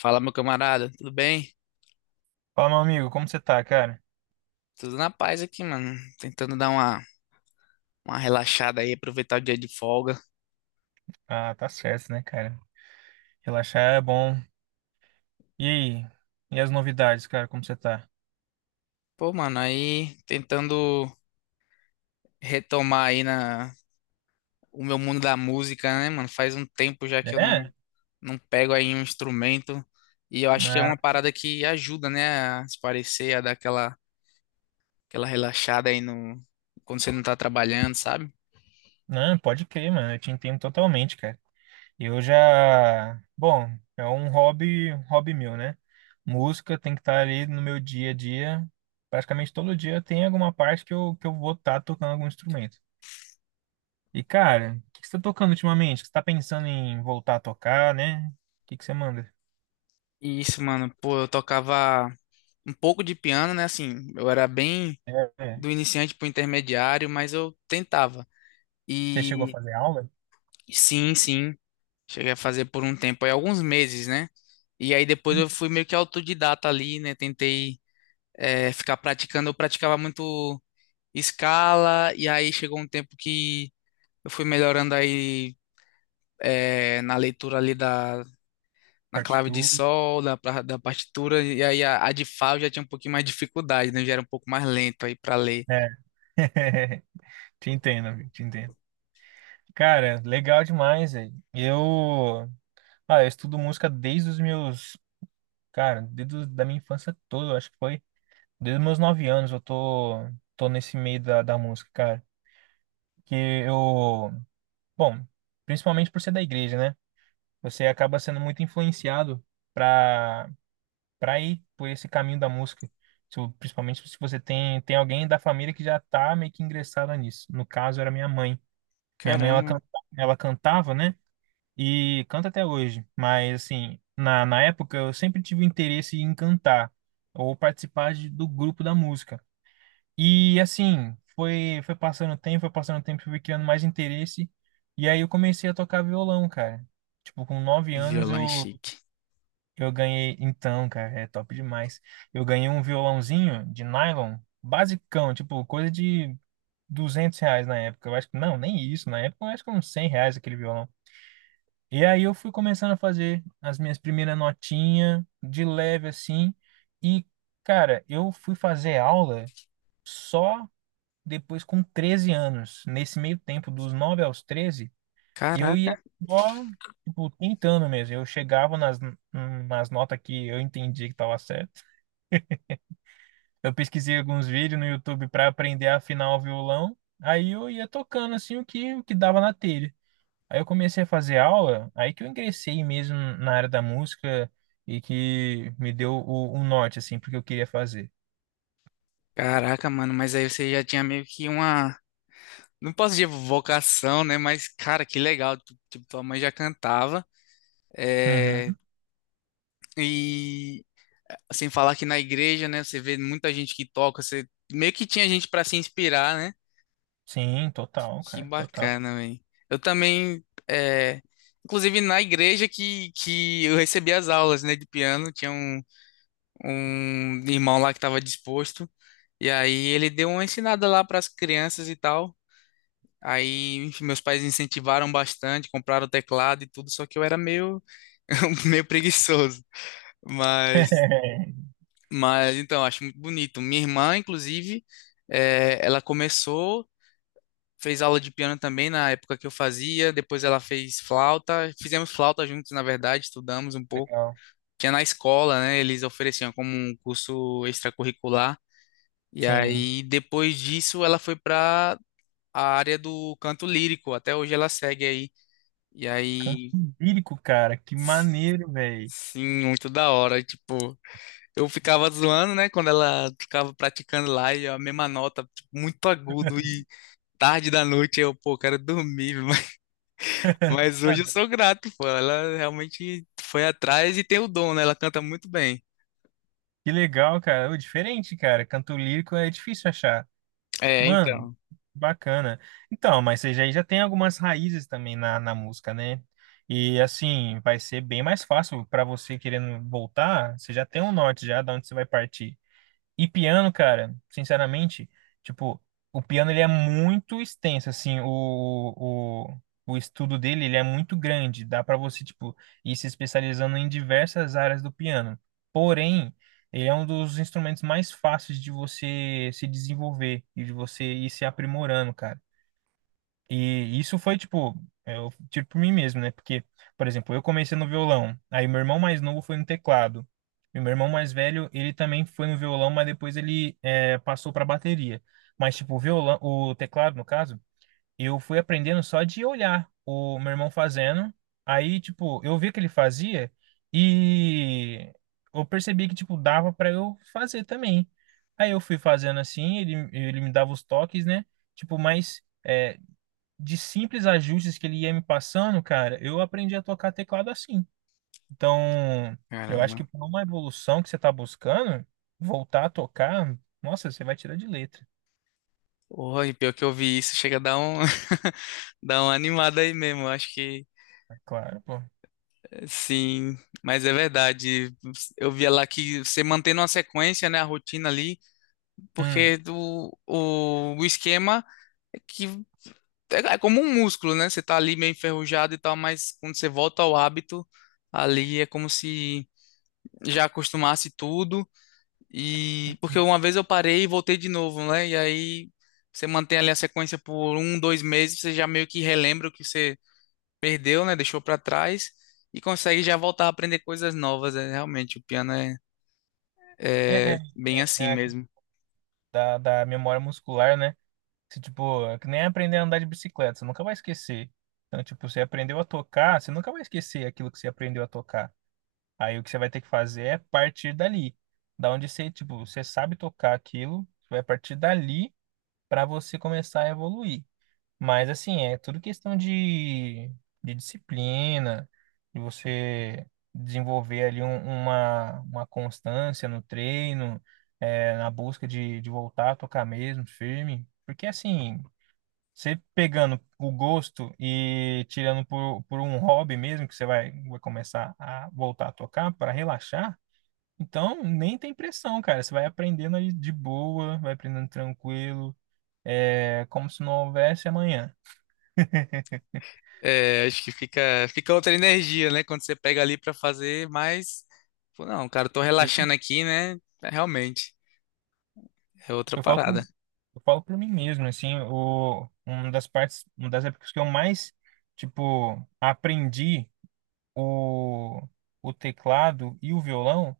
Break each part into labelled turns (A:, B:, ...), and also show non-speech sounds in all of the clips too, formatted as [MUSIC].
A: Fala, meu camarada, tudo bem?
B: Fala, meu amigo, como você tá, cara?
A: Tudo na paz aqui, mano. Tentando dar uma relaxada aí, aproveitar o dia de folga.
B: Ah, tá certo, né, cara? Relaxar é bom. E aí? E as novidades, cara, como você tá?
A: Pô, mano, aí tentando retomar o meu mundo da música, né, mano? Faz um tempo já que eu não,
B: É?
A: não pego aí um instrumento. E eu acho que é
B: Ah,
A: uma parada que ajuda, né, a se parecer, a dar aquela relaxada aí no, quando você não tá trabalhando, sabe?
B: não, pode crer, mano. Eu te entendo totalmente, cara. Eu já. Bom, é um hobby meu, né? Música tem que estar ali no meu dia a dia. Praticamente todo dia tem alguma parte que eu vou estar tocando algum instrumento. E, cara, o que que você tá tocando ultimamente? Você tá pensando em voltar a tocar, né? O que que você manda?
A: E isso, mano, pô, eu tocava um pouco de piano, né? Assim, eu era bem
B: É. é.
A: do iniciante para o intermediário, mas eu tentava.
B: Você chegou a
A: E
B: fazer aula?
A: sim, sim, cheguei a fazer por um tempo, aí alguns meses, né? E aí depois eu fui meio que autodidata ali, né? Tentei ficar praticando, eu praticava muito escala, e aí chegou um tempo que eu fui melhorando aí na leitura na clave de
B: Partitura.
A: sol, da partitura, e aí a de Fá eu já tinha um pouquinho mais de dificuldade, né? Eu já era um pouco mais lento aí para ler.
B: É. [LAUGHS] Te entendo, amigo, te entendo. Cara, legal demais, velho. Eu estudo música desde os meus, cara, desde os- da minha infância toda, eu acho que foi. Desde os meus nove anos eu tô nesse meio da música, cara. Que eu, bom, principalmente por ser da igreja, né? Você acaba sendo muito influenciado pra, pra ir por esse caminho da música. Se eu- Principalmente se você tem alguém da família que já tá meio que ingressado nisso. No caso, era minha mãe. Minha mãe, ela,
A: Caramba,
B: canta, ela cantava, né? E canta até hoje. Mas, assim, na época eu sempre tive interesse em cantar ou participar do grupo da música. E, assim, foi passando o tempo, foi passando o tempo, fui criando mais interesse. E aí eu comecei a tocar violão, cara. Tipo, com nove anos
A: violão é
B: eu,
A: chique.
B: eu ganhei. Então, cara, é top demais. Eu ganhei um violãozinho de nylon, basicão, tipo, coisa de R$ 200 na época. Eu acho que, não, nem isso. Na época eu acho que uns R$ 100 aquele violão. E aí eu fui começando a fazer as minhas primeiras notinhas, de leve assim. E, cara, eu fui fazer aula só depois com 13 anos. Nesse meio tempo, dos 9 aos 13 eu ia
A: Caraca.
B: só, tipo, tentando mesmo. Eu chegava nas notas que eu entendia que estava certo. Eu pesquisei alguns vídeos no YouTube para aprender a afinar o violão. Aí eu ia tocando assim o que dava na telha. Aí eu comecei a fazer aula, aí que eu ingressei mesmo na área da música e que me deu o norte, assim, porque eu queria fazer.
A: Caraca, mano, mas aí você já tinha meio que uma. Não posso dizer vocação, né? Mas, cara, que legal. Tipo, tua mãe já cantava. É.
B: Uhum.
A: E sem falar que na igreja, né? Você vê muita gente que toca. Você meio que tinha gente pra se inspirar, né?
B: Sim, total,
A: Que
B: cara, total.
A: bacana, velho. Eu também. É. Inclusive, na igreja que eu recebi as aulas, né, de piano, tinha um irmão lá que estava disposto. E aí ele deu uma ensinada lá para as crianças e tal. Aí, enfim, meus pais incentivaram bastante, compraram teclado e tudo, só que eu era meio, [LAUGHS] meio preguiçoso. Mas,
B: [LAUGHS]
A: mas, então, acho muito bonito. Minha irmã, inclusive, ela começou, fez aula de piano também na época que eu fazia, depois ela fez flauta, fizemos flauta juntos, na verdade, estudamos um pouco.
B: Legal.
A: Tinha na escola, né? Eles ofereciam como um curso extracurricular. E
B: Sim.
A: aí, depois disso, ela foi para a área do canto lírico. Até hoje ela segue aí. E
B: Canto
A: aí.
B: lírico, cara, que maneiro, velho.
A: Sim, muito da hora. E, tipo, eu ficava zoando, né? Quando ela ficava praticando lá e a mesma nota, tipo, muito agudo e tarde da noite, eu, pô, quero dormir. [LAUGHS] Mas, hoje eu sou grato, pô. Ela realmente foi atrás e tem o dom, né? Ela canta muito bem.
B: Que legal, cara. Ô, diferente, cara. Canto lírico é difícil achar.
A: É,
B: Mano,
A: então.
B: bacana. Então, mas você já tem algumas raízes também na música, né? E assim, vai ser bem mais fácil para você querendo voltar. Você já tem um norte já de onde você vai partir. E piano, cara, sinceramente, tipo, o piano ele é muito extenso, assim, o, o estudo dele ele é muito grande, dá pra você, tipo, ir se especializando em diversas áreas do piano. Porém, ele é um dos instrumentos mais fáceis de você se desenvolver e de você ir se aprimorando, cara. E isso foi, tipo, é, eu tiro por mim mesmo, né? Porque, por exemplo, eu comecei no violão, aí meu irmão mais novo foi no teclado. E meu irmão mais velho, ele também foi no violão, mas depois ele passou para bateria. Mas, tipo, o violão, o teclado, no caso, eu fui aprendendo só de olhar o meu irmão fazendo. Aí, tipo, eu vi que ele fazia e eu percebi que, tipo, dava para eu fazer também. Aí eu fui fazendo assim, ele me dava os toques, né? Tipo, mas. É, de simples ajustes que ele ia me passando, cara, eu aprendi a tocar teclado assim. Então, eu acho que
A: Caramba.
B: por uma evolução que você tá buscando, voltar a tocar, nossa, você vai tirar de letra.
A: Porra, e pior que eu vi isso, chega a dar um, [LAUGHS] dar uma animada aí mesmo. Eu acho que
B: É Claro, pô.
A: sim, mas é verdade. Eu via lá que você mantendo uma sequência, né? A rotina ali.
B: Hum.
A: Porque o esquema é que é como um músculo, né? Você tá ali meio enferrujado e tal, mas quando você volta ao hábito, ali é como se já acostumasse tudo. E porque
B: Uhum.
A: uma vez eu parei e voltei de novo, né? E aí você mantém ali a sequência por um, dois meses, você já meio que relembra o que você perdeu, né? Deixou pra trás e consegue já voltar a aprender coisas novas. É, realmente, o piano é,
B: É,
A: é
B: é,
A: bem
B: é,
A: assim
B: é a-
A: mesmo.
B: Da, da memória muscular, né? Você, tipo, é que nem aprender a andar de bicicleta, você nunca vai esquecer. Então, tipo, você aprendeu a tocar, você nunca vai esquecer aquilo que você aprendeu a tocar. Aí o que você vai ter que fazer é partir dali. Da onde você, tipo, você sabe tocar aquilo, você vai partir dali para você começar a evoluir. Mas assim, é tudo questão de disciplina, de você desenvolver ali uma constância no treino, é, na busca de voltar a tocar mesmo, firme. Porque assim, você pegando o gosto e tirando por um hobby mesmo, que você vai começar a voltar a tocar para relaxar, então nem tem pressão, cara. Você vai aprendendo ali de boa, vai aprendendo tranquilo, é como se não houvesse amanhã.
A: É, acho que fica outra energia, né? Quando você pega ali pra fazer, mas, pô, não, cara, eu tô
B: E
A: relaxando aqui, né? É, realmente, é outra
B: eu
A: parada.
B: eu falo para mim mesmo, assim, o, uma das partes, uma das épocas que eu mais, tipo, aprendi o, o teclado e o violão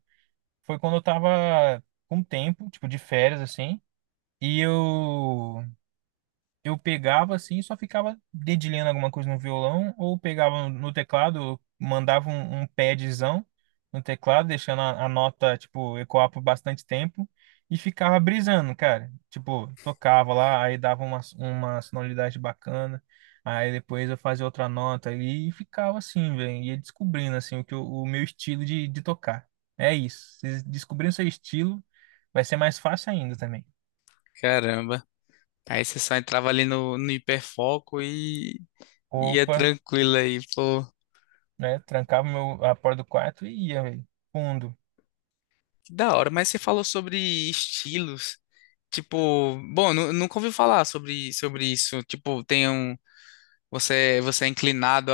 B: foi quando eu tava com tempo, tipo, de férias, assim. E eu pegava assim, e só ficava dedilhando alguma coisa no violão, ou pegava no teclado, mandava um padzão no teclado, deixando a nota, tipo, ecoar por bastante tempo, e ficava brisando, cara. Tipo, tocava lá, aí dava uma sonoridade bacana, aí depois eu fazia outra nota ali, e ficava assim, velho, ia descobrindo, assim, o meu estilo de tocar. É isso, vocês descobrindo seu estilo, vai ser mais fácil ainda também.
A: Caramba. Aí você só entrava ali no hiperfoco e ia
B: Opa,
A: tranquilo aí, pô.
B: né? Trancava a porta do quarto e ia, velho. Fundo.
A: Que da hora, mas você falou sobre estilos. Tipo, bom, nunca ouvi falar sobre isso. Tipo, tem um. Você é inclinado.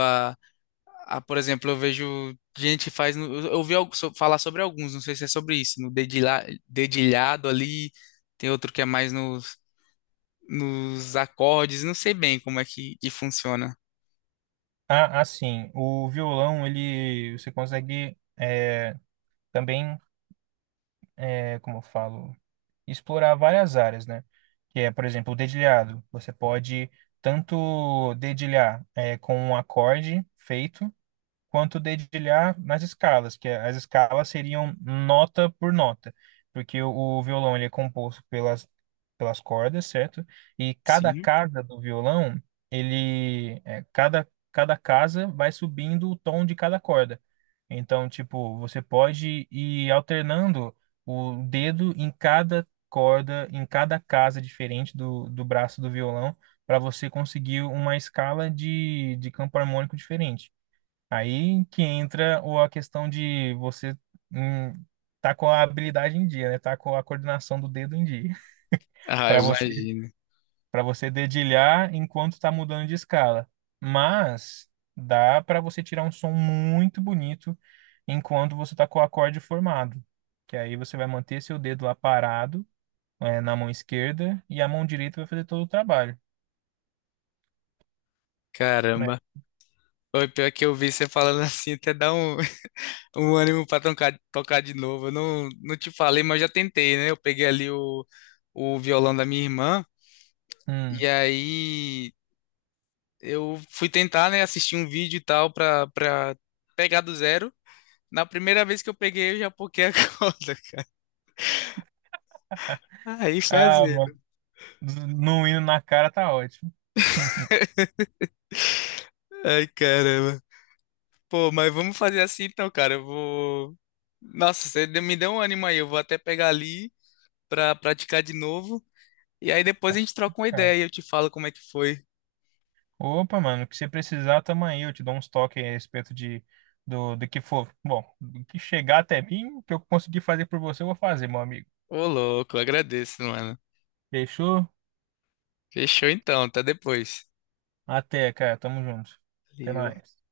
A: Ah, por exemplo, eu vejo gente que faz. Eu ouvi falar sobre alguns, não sei se é sobre isso, no dedilhado ali, tem outro que é mais nos acordes, não sei bem como é que funciona.
B: Ah, assim, o violão, ele, você consegue é, também, é, como eu falo, explorar várias áreas, né? Que é, por exemplo, o dedilhado. Você pode tanto dedilhar é, com um acorde feito, quanto dedilhar nas escalas, que as escalas seriam nota por nota, porque o violão ele é composto pelas, pelas cordas, certo? E cada
A: Sim.
B: casa do violão, ele é, cada casa vai subindo o tom de cada corda. Então, tipo, você pode ir alternando o dedo em cada corda, em cada casa diferente do braço do violão, para você conseguir uma escala de campo harmônico diferente. Aí que entra a questão de você hum, tá com a habilidade em dia, né? Tá com a coordenação do dedo em dia, [LAUGHS]
A: Ah, eu
B: para você
A: imagino.
B: para você dedilhar enquanto tá mudando de escala. Mas dá para você tirar um som muito bonito enquanto você tá com o acorde formado, que aí você vai manter seu dedo lá parado, é, na mão esquerda e a mão direita vai fazer todo o trabalho, né?
A: Caramba. O pior que eu vi você falando [LAUGHS] assim, até dá um, [LAUGHS] um ânimo pra tocar, de novo. Eu não te falei, mas eu já tentei, né? Eu peguei ali o violão da minha irmã,
B: Hum.
A: e aí. Eu fui tentar, né, assistir um vídeo e tal pra pegar do zero. Na primeira vez que eu peguei, eu já poquei a [LAUGHS] corda. Aí
B: Ah,
A: fazer.
B: mano, no hino na cara tá ótimo. [LAUGHS]
A: Ai, caramba. Pô, mas vamos fazer assim então, cara. Eu vou. Nossa, você me deu um ânimo aí. Eu vou até pegar ali pra praticar de novo. E aí depois a gente troca uma ideia e eu te falo como é que foi.
B: Opa, mano, o que você precisar, tamo aí. Eu te dou uns toques a respeito do, do que for. Bom, do que chegar até mim, o que eu conseguir fazer por você, eu vou fazer, meu amigo.
A: Ô, louco, agradeço, mano.
B: Fechou?
A: Fechou então, até depois.
B: Até, cara. Tamo junto. Até
A: Valeu.
B: mais.